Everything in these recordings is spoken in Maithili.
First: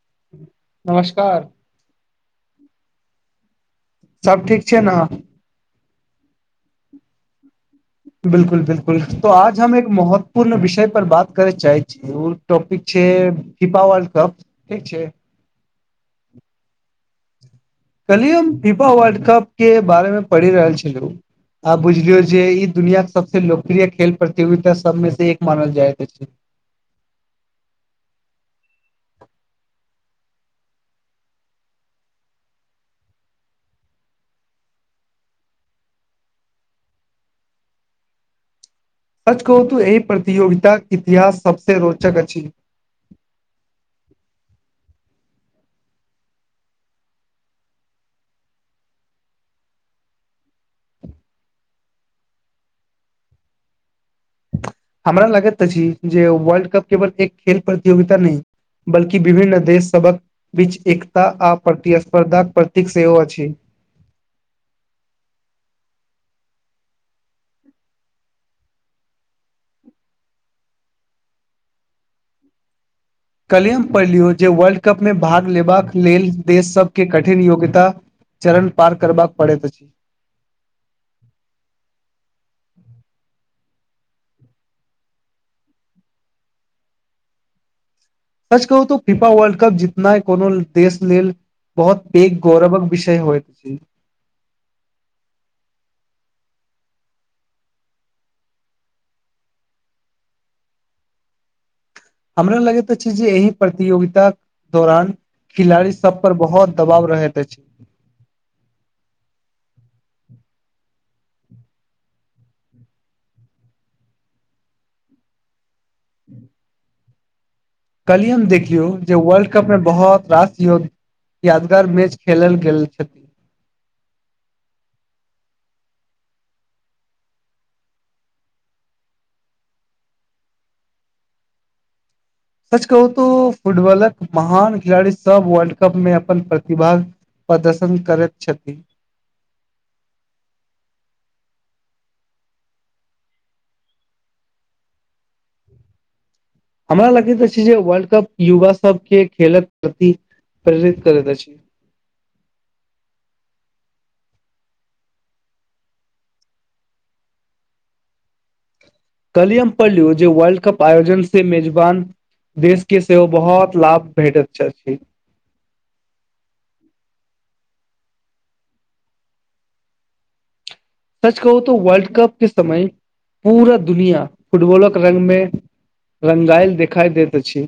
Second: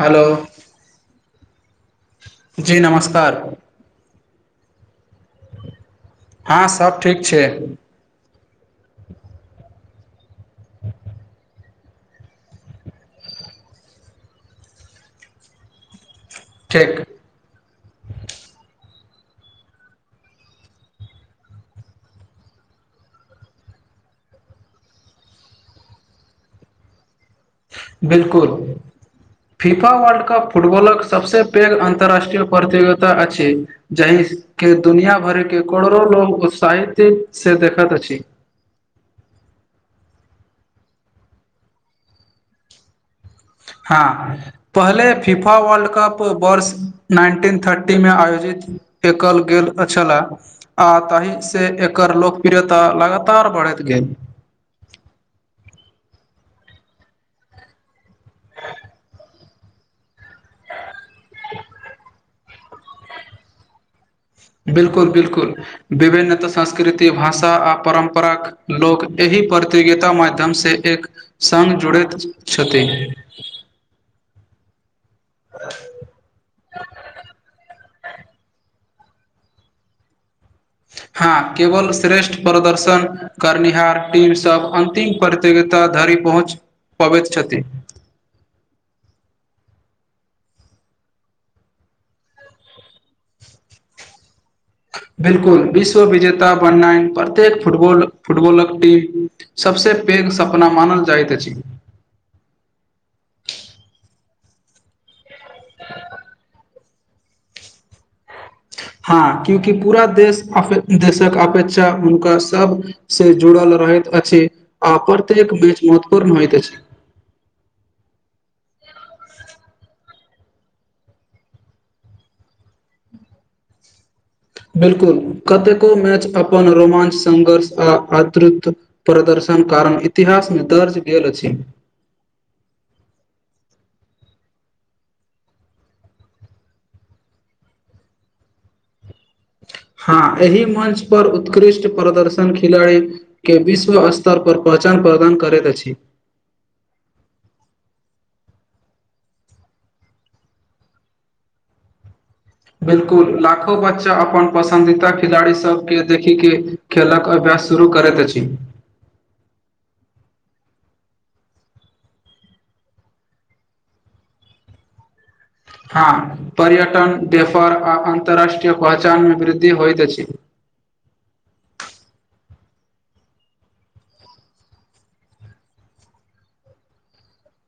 हेलो नमस्कार जी नमस्कार सब ठीक छै ने हँ सब ठीक छै बिलकुल बिलकुल तो आज हम एक महत्वपूर्ण विषय पर बात करे चाहे छीयै ऊ टॉपिक छै फीफा वर्ल्ड कप ठीक छै ठीक कल्हि हम फिफा वर्ल्ड कप के बारेमे पढ़ि रहल छलुं आब बुझलियौ जे ई दुनिया के सबसँ लोकप्रिय खेल प्रतियोगिता सबमे से एक मानल जाइत अछि। बिलकुल फीफा वर्ल्ड कप फुटबॉलक सबसँ पैघ अन्तररााष्ट्रीय प्रतियोगिता अछि जाहि के दुनिया भर के करोड़ो लोग उत्साहित्य से देखत अछि। सच कहूं तो एहि प्रतियोगिताक इतिहास सबसे रोचक अछि। हाॅं पहले फीफा वर्ल्ड कप वर्ष नाइन्टीन थर्टीमे आयोजित कएल गेल छले आ ताहि से एकर लोकप्रियता लगातार बढ़ैत गेल। [inaudible] हमरा लगैत अति जे वर्ल्ड कप केवल एक खेल प्रतियोगिता नहि बल्कि विभिन्न देश सभक बीच एकता आ प्रतिस्पर्धाक प्रतीक सेहो अछि। [inaudible] बिलकुल बिलकुल विभिन्नत संस्कृति, भाषा आ परम्पराक लोक एहि प्रतियोगिता माध्यमसँ एक संग जुड़ैत छथि। काल्हिये पढ़लहुं जे वर्ल्ड कप मे भाग लेबाक लेल देश सबके कठिन योग्यता चरण पार करबाक पड़ैत अछि। [unintelligible] हँ केवल श्रेष्ठ प्रदर्शन करनिहार टीम सभ अंतिम प्रतियोगित धरि पहुँच पबैत छथि। सच कहु त फिफा वर्ल्ड कप जितनाइ कोनो देश लेल बहुत पैर गौरवक विषय होएत [unintelligible] बिलकुल, विश्व विजेता बननाइ प्रत्येक फुटबॉल फुटबॉलक टीम सबसे पैघ लेल सपना मानल जाइत अछि। हमरा लगैत अछि जे एहि प्रतियोगिताक दौरान खिलाड़ी सब पर बहुत दबाव रहैत अछि। [unintelligible] हा क्यूंकि पूरा देश देशक अपेेक्षा हुनका सब से जुड़ल रहैत अछि आ प्रत्येक मैच महत्वपूर्ण होइत अछि। काल्हिये हम देखिलहुं जे वर्ल्ड कप मे बहुत रास यो यादगार मैच खेलल गेल छल। [unintelligible] बिलकुल, कतेको मैच अपन रोमांच संघर्ष आ अतिरिक्त प्रदर्शन शन कारण इतिहासमे दर्ज गेल अछि। सच कहु त फुटबॉलक महान खिलाड़ी सब वर्ल्ड कप मे अपन प्रतिभा प्रदर्शन करैत छथि। [unintelligible] हँ एहि मंच पर उत्कृष्ट प्रदर्शन खिलाड़ी के विश्व स्तर पर पहचान प्रदान करैत अछि। हमरा लगैत अछि जे वर्ल्ड कप युवा सबके खेलक प्रति प्रेरित करैत अछि। बिल्कुल लाखों बच्चा अपन पसन्दीदा खिलाड़ी सबके देखि के खेलक आ शुरू करैत अछि। काल्हिये हम पढ़लहुं जे वर्ल्ड कप आयोजन से मेेजबान देश के सेहो बहुत लाभ भेटैत छथि। हँ पर्यटन, व्यापार आ अन्तर्राष्ट्रीय पहचानमे वृद्धि होइत अछि। सच कहू त वर्ल्ड कप के समय पूरा दुनिया फुटबॉलक रंगमे रंगाइल देखाइ दैत अछि।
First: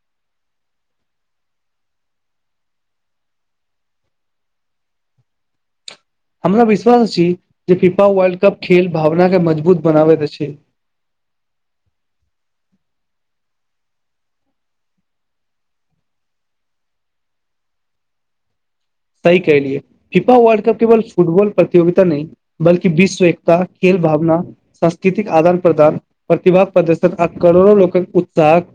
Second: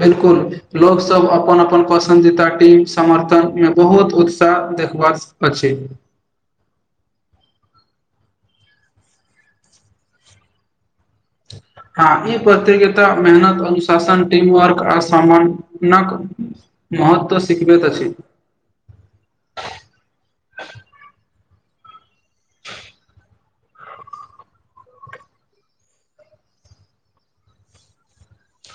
बिलकुल लोक सब अपन अपन पसन्दीदा टीम समर्थन मे बहुत उत्साह देखभाल मे छै। हमरा विश्वास अछि जे फिफा वर्ल्ड कप खेल भावना के मजबूत बनाबैत अछि। ठीक। हँ ई प्रतियोगिता मेहनत, अनुशासन टीम वर्क आ सामानक महत्व सिखबैत अछि। सही कहलियै, फिफा वर्ल्ड कप केवल फुटबॉल प्रतियोगिता नहि बल्कि विश्व एक खेल भावना, सांस्कृतिक आदान प्रदान, प्रतिभा प्रदर्शन आ करोड़ो लोक उत्साह त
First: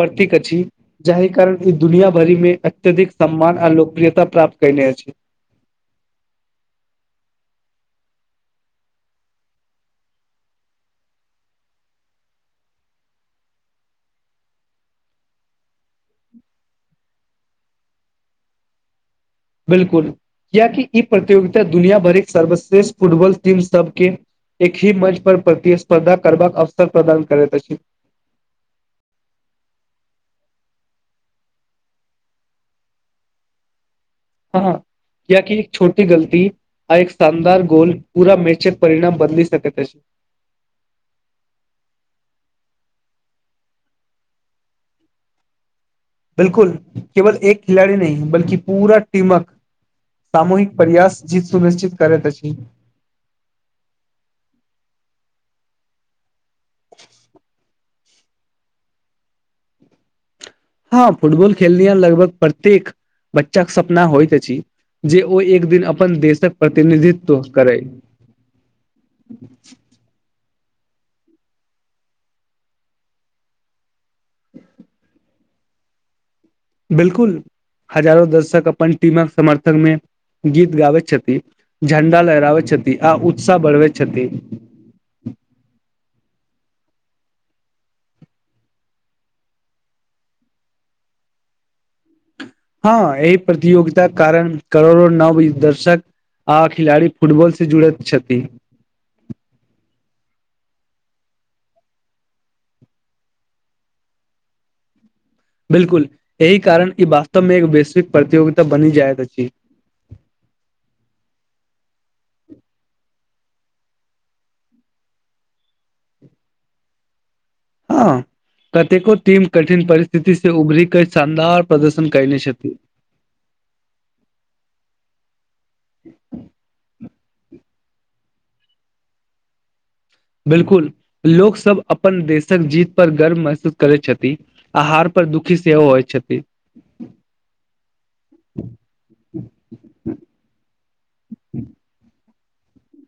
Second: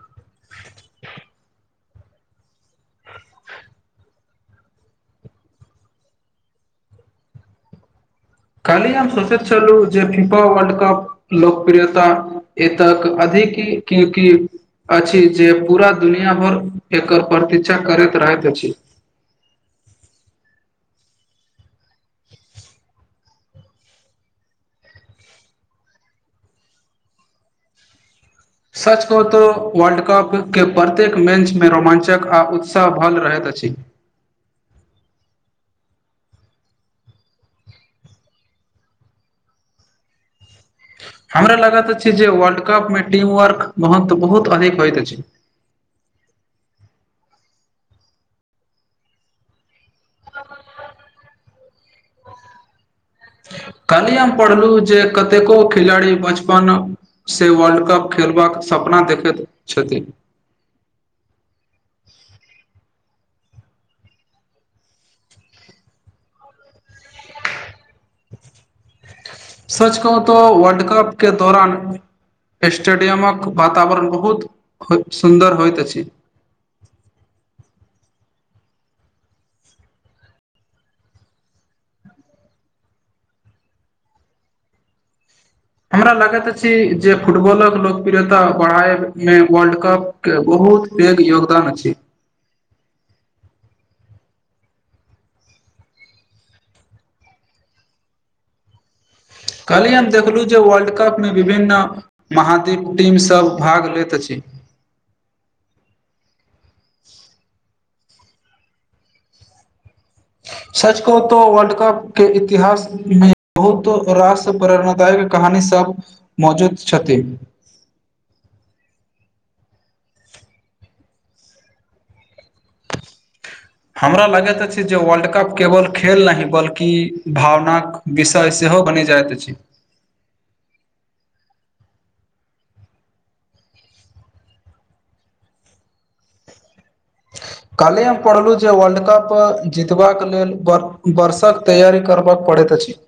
प्रतीक अछि जाहि कारण ई दुनिया भरिमे अत्यधिक सम्मान आ लोकप्रियता प्राप्त कयने अछि। कल्हि हम सोचैत छलहुँ जे फीफा वर्ल्ड कप लोकप्रियता एतेक अधिक की अछि जे पूरा दुनिया भर एकर प्रतीक्षा करैत रहैत अछि। [inaudible] बिलकुल कियाकि ई प्रतियोगिता दुनिया भरिक सर्वश्रेष्ठ फुटबॉल टीम सबके एक ही मंच पर प्रतिस्पर्धा करबाक अवसर प्रदान करैत अछि। सच कहों तो वर्ल्ड कप के प्रत्येक मैच मे रोमांचक आ उत्साह भरल रहैत अछी। ह ह कीयेकी एक छोटी गलती आ एक शानदार गोल पूरा मैचक परिणाम बदलि सकैत अछि। हमरा लगैत अछि जे वर्ल्ड कपमे टीम वर्क महत्व बहुत अधिक होइत अछि। [inaudible] बिलकुल केवल एक खिलाड़ी नहि बल्कि पूरा टीमक सामूहिक परयास जीत सुनिश्चित करैत अछि। कल्ही हम पढ़लहु जे कतेको खिलाड़ी बचपन से वर्ल्ड कप खेलबाक सपना देखैत छथिन। हँ फुटबॉल खेलनिहार लगभग प्रत्येक बच्चाके सपना होइत अछि जे ओ एक दिन अपन देशक प्रतिनिधित्व करै। सच कहूं तो वर्ल्ड कप के दौरान स्टेडियमक वातावरण बहुत सुन्दर होइत अछि। बिलकुल हजारों दर्शक अपन टीमक समर्थनमे गीत गाबैत तिथि, झंडा लहराबैत छथि आ उत्साह बढ़बैत छथि। [inaudible] हमरा लागैत अछि जे फुटबॉलक लोकप्रियता बढ़ायबमे वर्ल्ड कप के बहुत बहुत पैघ योगदान अछि। हँ एहि प्रतियोगिताक कारण करोड़ो नव दर्शक आ खिलाड़ी फुटबॉल से जुड़ैत छथि। कलही हम देखलु जे वर्ल्ड कप मे विभिन्न महाद्वीप टीमसभ भाग लैत अछि। [inaudible] बिलकुल एहि कारण ई वास्तवमे एक वैश्विक प्रतियोगिता बनि जाइत अछि। सच कहों तो वर्ल्ड कप के इतिहासमे बहुतो रास प्रेरणादायक कहानी सब मौजूद छथि। हँ कतेको टीम कठिन परिस्थिति से उबरी कऽ शानदार प्रदर्शन कयने छथि। हमरा लगैत अछि जे वर्ल्ड कप केवल खेल नहि बल्कि भावनाक विषय सेहो बनि जाइत अछि। बिलकुल लोक सब अपन देशक जीत पर गर्व महसूस करैत छथि आ हार पर दुखी सेहो होइ छथि। [inaudible] कल्हि हम पढ़लहु जे वर्ल्ड कप जीतबाक लेल व वर्षक तैयारी करबाक पडैत अछी।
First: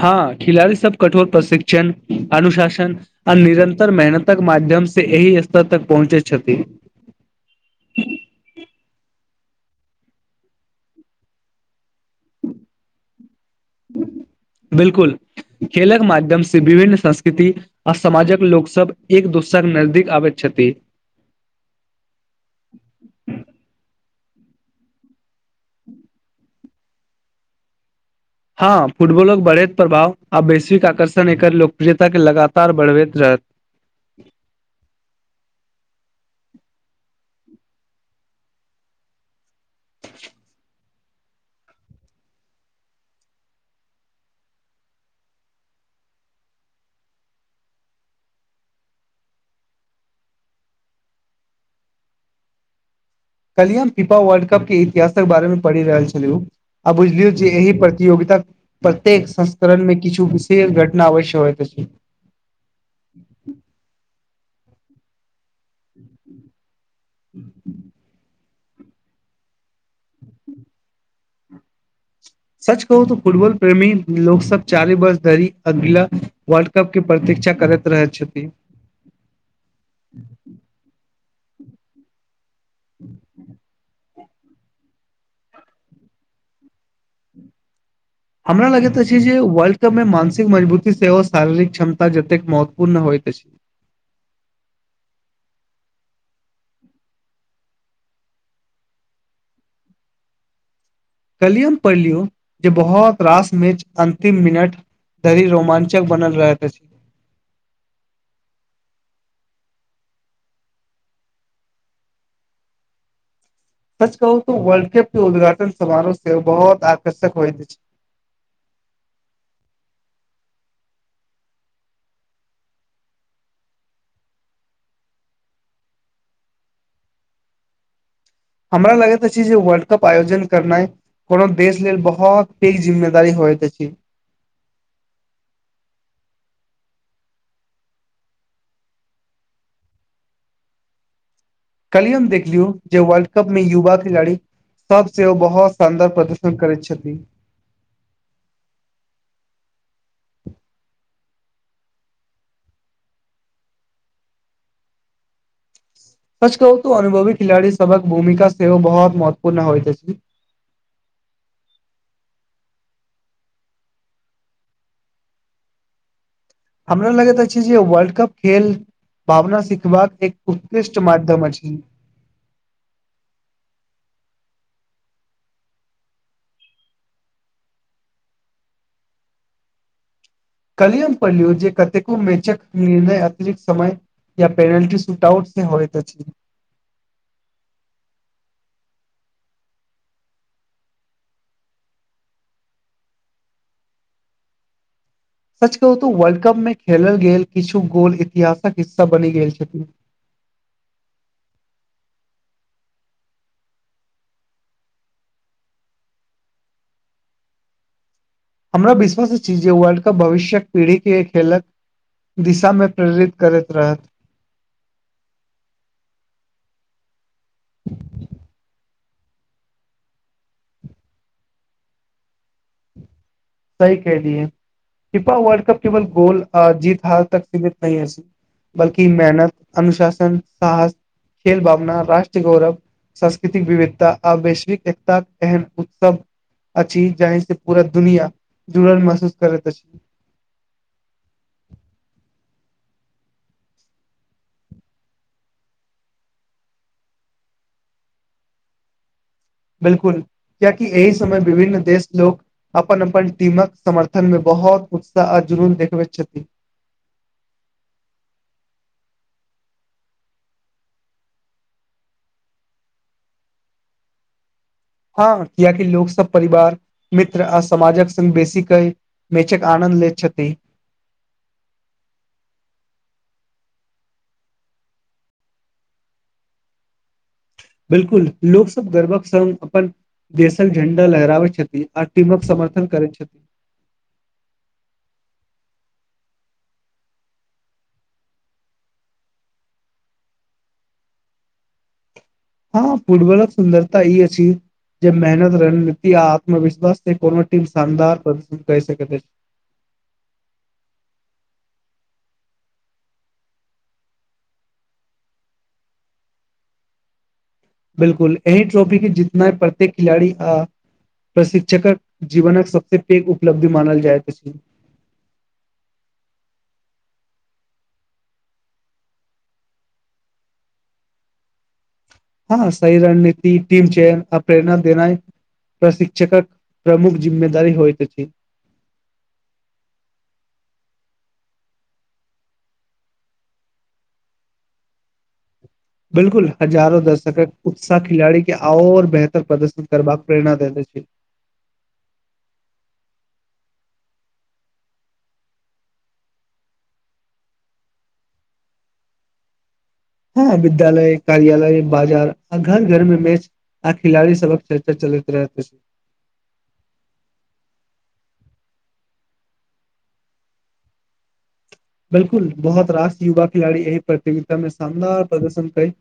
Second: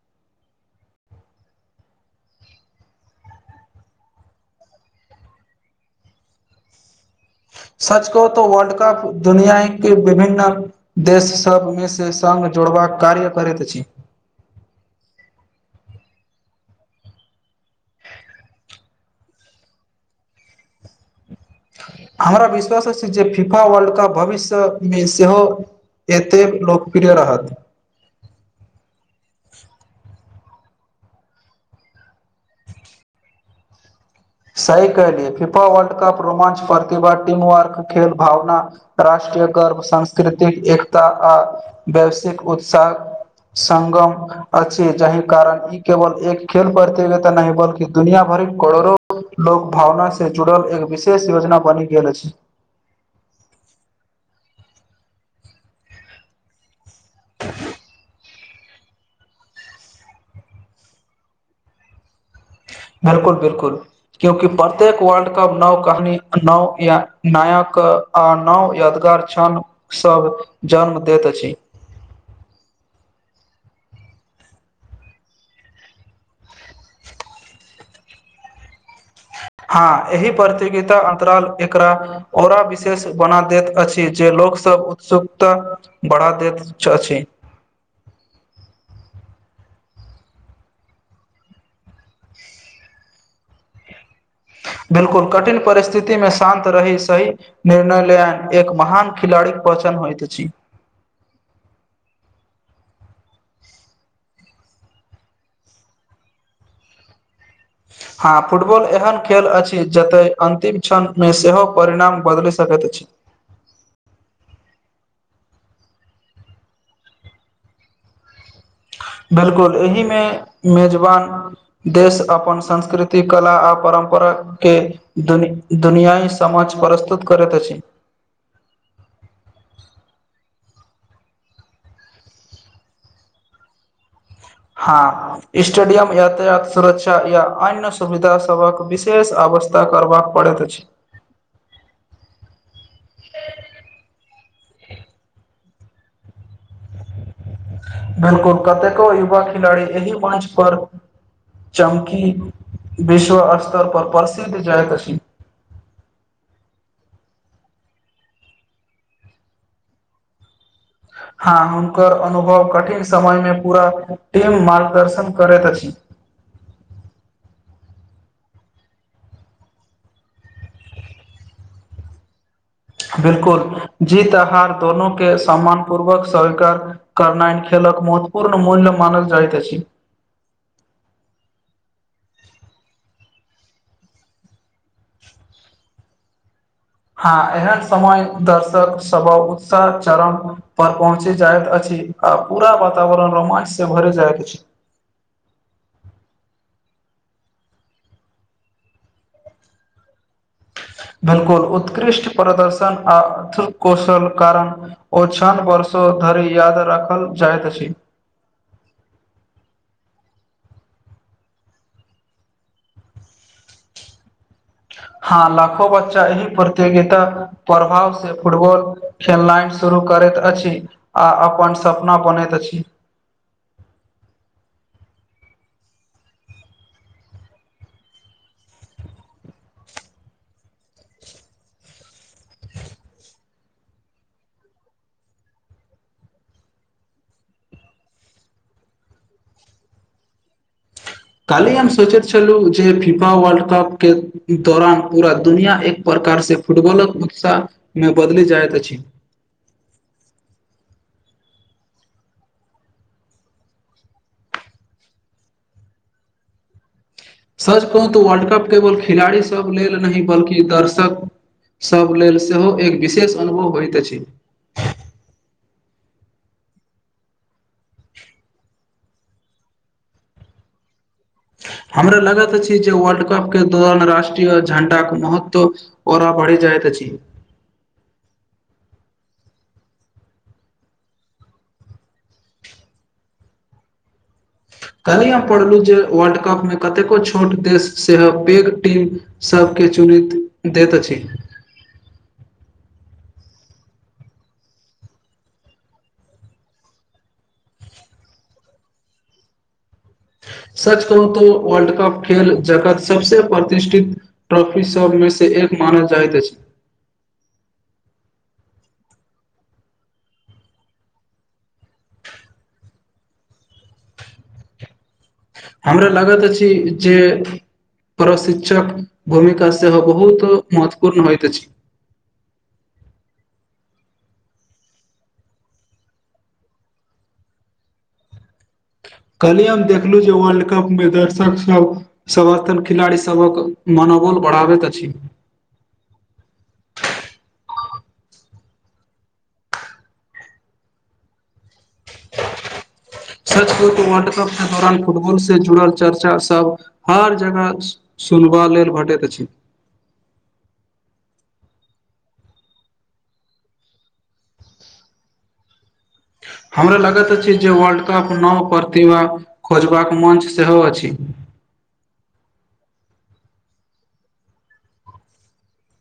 हँ खिलाड़ी सब कठोर प्रशिक्षण, अनुशासन आ निरन्तर मेहनतक माध् माध्यम से एहि स्तर तक पहुँचे छथि। सच कहो तो वर्ल्ड कप दुनिया के विभिन्न देश सबमे स जोड़बाक कार्य करैत अछी। बिलकुल खेलक माध्यम से विभिन्न संस्कृति आ समाजक लोक सब एक दोसरा के नजदीक आबैत छथि। [inaudible] हमरा विश्वास अछि जे फीफा वर्ल्ड कप भविष्यमे सेहो एतेक लोकप्रिय रहत हँ फुटबॉलक बढ़ैत प्रभाव आ वैश्विक आकर्षण एकर लोकप्रियता के लगातार बढ़बैत रह हत। सही कहलियै फीफा वर्ल्ड कप रोमांच प्रतिभा, टीम वर्क, खेल भावना, राष्ट्रीय गर्व, संंस्कृतिक एक आ आ वैश्विक उत्साह संगम अछि जाहि कारण ई केवल एक खेल प्रतियोगिता नहि बल्कि दुनियाभर के करोड़ो लोक भावना से जुड़ल एक विशेष योजना बनि गेल अछि। कल्ही हम फीफा वर्ल्ड कपके इतिहासक बारेमे पढ़ि रहल छलु आ बुझिलियउ जे एही प्रतियोगिता प्रत्येक संस्करणमे किछु विशेष घटना अवश्य होइत अछि। बिलकुल बिलकुल क्योंकि प्रत्येक वर्ल्ड अब नओ कहानी नओ या नयाक आन नव यादगार छणसभ जन्म दैत अछि। सच कहू तो फुटबॉल प्रेमी लोक सब चारी वर्ष धरि अगिला वर्ल्ड कप के प्रति क्षा करैत रहै छथि। [inaudible] हँ एहि प्रतियोगिता अंतराल एकरा ओरा विशेष बना दैत अछि। जे लोकसभ उत्सुकता बढ़ा दैत अछि। हमरा लगैत अछि जे वर्ल्ड कप मे मानसिक मजबूती सेहो शारीरिक क्षमता जतेक महत्वपूर्ण होइत अछि। [inaudible] बिलकुल कठिन परिस्थिति में शान्त रहि सही निर्णय लेनाइ एक महान खिलाड़ीक पहचान चान होईत अछि। कल्ही हम पढ़लियो जे बहुत रास मैच अंतिम मिनट धरी रोमांचक बनल रहत अछि [inaudible] हँ फुटबॉल एहन खेल अछि जतय अन्तिम क्षणमे सेहो परिणाम बदलि सकैत अछि। [inaudible] सच कहू तो वर्ल्ड कप के उद्घाटन समारोह सेहो बहुत आकर्षक होइत अछि [inaudible] बिलकुल एहि मे मेजबान देश अपन संस्कृति, कला आ परम्परा के दुनि दुनियाई समक्ष प्रस्तुत करैत अछि। हमरा लगैत अछि जे वर्ल्ड कप आयोजन करनाइ कोनो देश लेल बहोत पैघ जिम्मेदारी होइत अछि। हाॅं स्टेडियम, यातायात, सुरक्षा या अन्य सुविधा सभक विशेष अ व्यवस्था करबाक पड़ैत अछि। कल्ही हम देखलियौ जे वर्ल्ड कप मे युवा खिलाड़ी सभ सेहो बहुत शानदार प्रदर्शन करैत छथि। बिलकुल कतेको युवा खिलाड़ी एहि मंच पर चमकी विश्व स्तर पर प्रसिद्ध जायत अछि। सच कहू तो अनुभवी खिलाड़ी सबक भूमिका सेहो बहुत महत्वपूर्ण होइत अछि हँ हुनकर अनुभव कठिन समय में, पूरा टीम मार्गदर्शन करैत अछि। [unintelligible] हमरा लगैत अछी जे वर्ल्ड कप खेल। भावना सिखबाक एक उत्कृष्ट माध्यम अछि। बिल्कुल, जीत-हार दोनों के सम्मानपूर्वक स्वीकार करनाइन। महत्वपूर्ण मूल्य मानल जाइत अछी। कल्हि हम पढ़लियौ, जे कतेको मेचक निर्णय अतिरिक्त समय। या प्लेटी सुट-आउट से होयत अछि। हँ, एहन समय दर्शक सभक उत्साह चरण पर पहुँची जाइत अछि। आ पूरा वातावरण रोमांच से भर जायत अछि। सच कहू त वर्ल्ड कप में खेलल गेल, किछु गोल इतिहासक हिस्सा बनि गेल छथिन। [unintelligible] बिल्कुल, उत्कृष्ट प्रदर्शन आ अर्थकौशल कारण ओ छान वर्ष। धरि याद रखल जाइत अछि। हमरा विश्वास अछि, जे वर्ल्ड कप भविष्य पीढ़ी के खेलक। दिशा में प्रेरित करैत रहत। हँ, लाखो बच्चा एहि प्रतियोगिता प्रभाव से फुटबॉल। खेलनाइ शुरू करैत अछि, आ अपन सपना बनैत अछि। सही कहलियै। पिपा वर्ल्ड कप केवल गोल, आ जीत-हार तक सीमित नहि अइछ। बल्कि मेहनत, अनुशासन, साहस, खेल भावना, राष्ट्र गौरव। सांस्कृतिक विविधता आ वैश्विक एकताक एहन उत्सव। अछि जाहि से पूरा दुनिया जुड़ल महसूस करैत अछि। काल्हि हम सोचैत छलहुँ, जे फीफा वर्ल्ड कप के दौरान पूरा दुनिया एक प्रकार। प्रकार से फुटबॉलक उत्साह में बदलि जाइत अछि। बिल्कुल, कियाकि एहि समय विभिन्न देश लोक। अपन-अपन टीमक समर्थन में बहुत उत्साह आ जुनून देखबैत छथिन। सच कहू तऽ वर्ल्ड कप केवल खिलाड़ी सब लेल नहि बल्कि दर्शक। सभ लेल सेहो एक विशेष अनुभव होइत अछि। हँ, कियाकि लोक सब परिवार, मित्र आ समाजक संग बेसी क मेचक आनं। ले छथि। [unintelligible] हमरा लगत अछि जे वर्ल्ड कप के दौरान राष्ट्रीय झंडा के महत्व औरा बढ़ी जायत। अछि। बिल्कुल, लोक सब गर्वक संग अपन देशक झंडा लहराबैत छथि, आ टीमक सब। समर्थन करै छथि। [unintelligible] कल्हि हम पढ़लू, जे वर्ल्ड कप मे कतेको छोट देश से पैघ टीम सब के। देैत अछि। हँ पुर्वरत सुन्दरता ई अछि। जे मेहनत, रणनीति आ आत्मविश्वास से कोनो टीम शानदार प्रदर्शन कै सकैत अछि। [unintelligible] सच कहू तो, वर्ल्ड कप खेल जगत सबसे प्रतिष्ठित ट्रॉफी सभमें से एक। मानल जायत अइछ। बिल्कुल, एहि ट्रॉफी के जितनैय प्रत्येक खिलाड़ी आ। प्रशिक्षकक जीवनक सबसे पैघ उपलब्धि मानल जाइत छै। हमरा लागैत अछि जे प्रशिक्षक भूमिका सेहो बहुत महत्वपूर्ण होइत अछि। हँ सही रणनीति टीम चयन आ प्रेरणा देनाइ प्रशिक्षकक प्रमुख जिम्मेदारी होइत अछि। काल्हिये हम देखलहुं जे वर्ल्ड कप मे दर्शक सब अपन खिलाड़ी सबहक मना मनोबल बढ़ाबैत अछि। बिलकुल, हजारो दर्शकक उत्साह खिलाड़ी के और बेहतर प्रदर्शन करबाके प्रेरणा दैत अछि। [unintelligible] [unintelligible] सच कहु वर्ल्ड कप के दौरान फुटबॉल से जुड़ल चर्चा सब हर जगह सुनबा लेल भेटैत अछि। हां विद्यालय, कार्यालय, बाजार आ घर घर में मैच आ खिलाड़ी सबक चरचा चलैत रहै [unintelligible] हां। हमरा लगैत अछि जे वर्ल्डकप नव प्रतिभा खोजबाक मंच सेहो अछि। बिलकुल, बहुत रास युवा खिलाड़ी एहि प्रतियोगिता मे सामना प्रदर्शन करि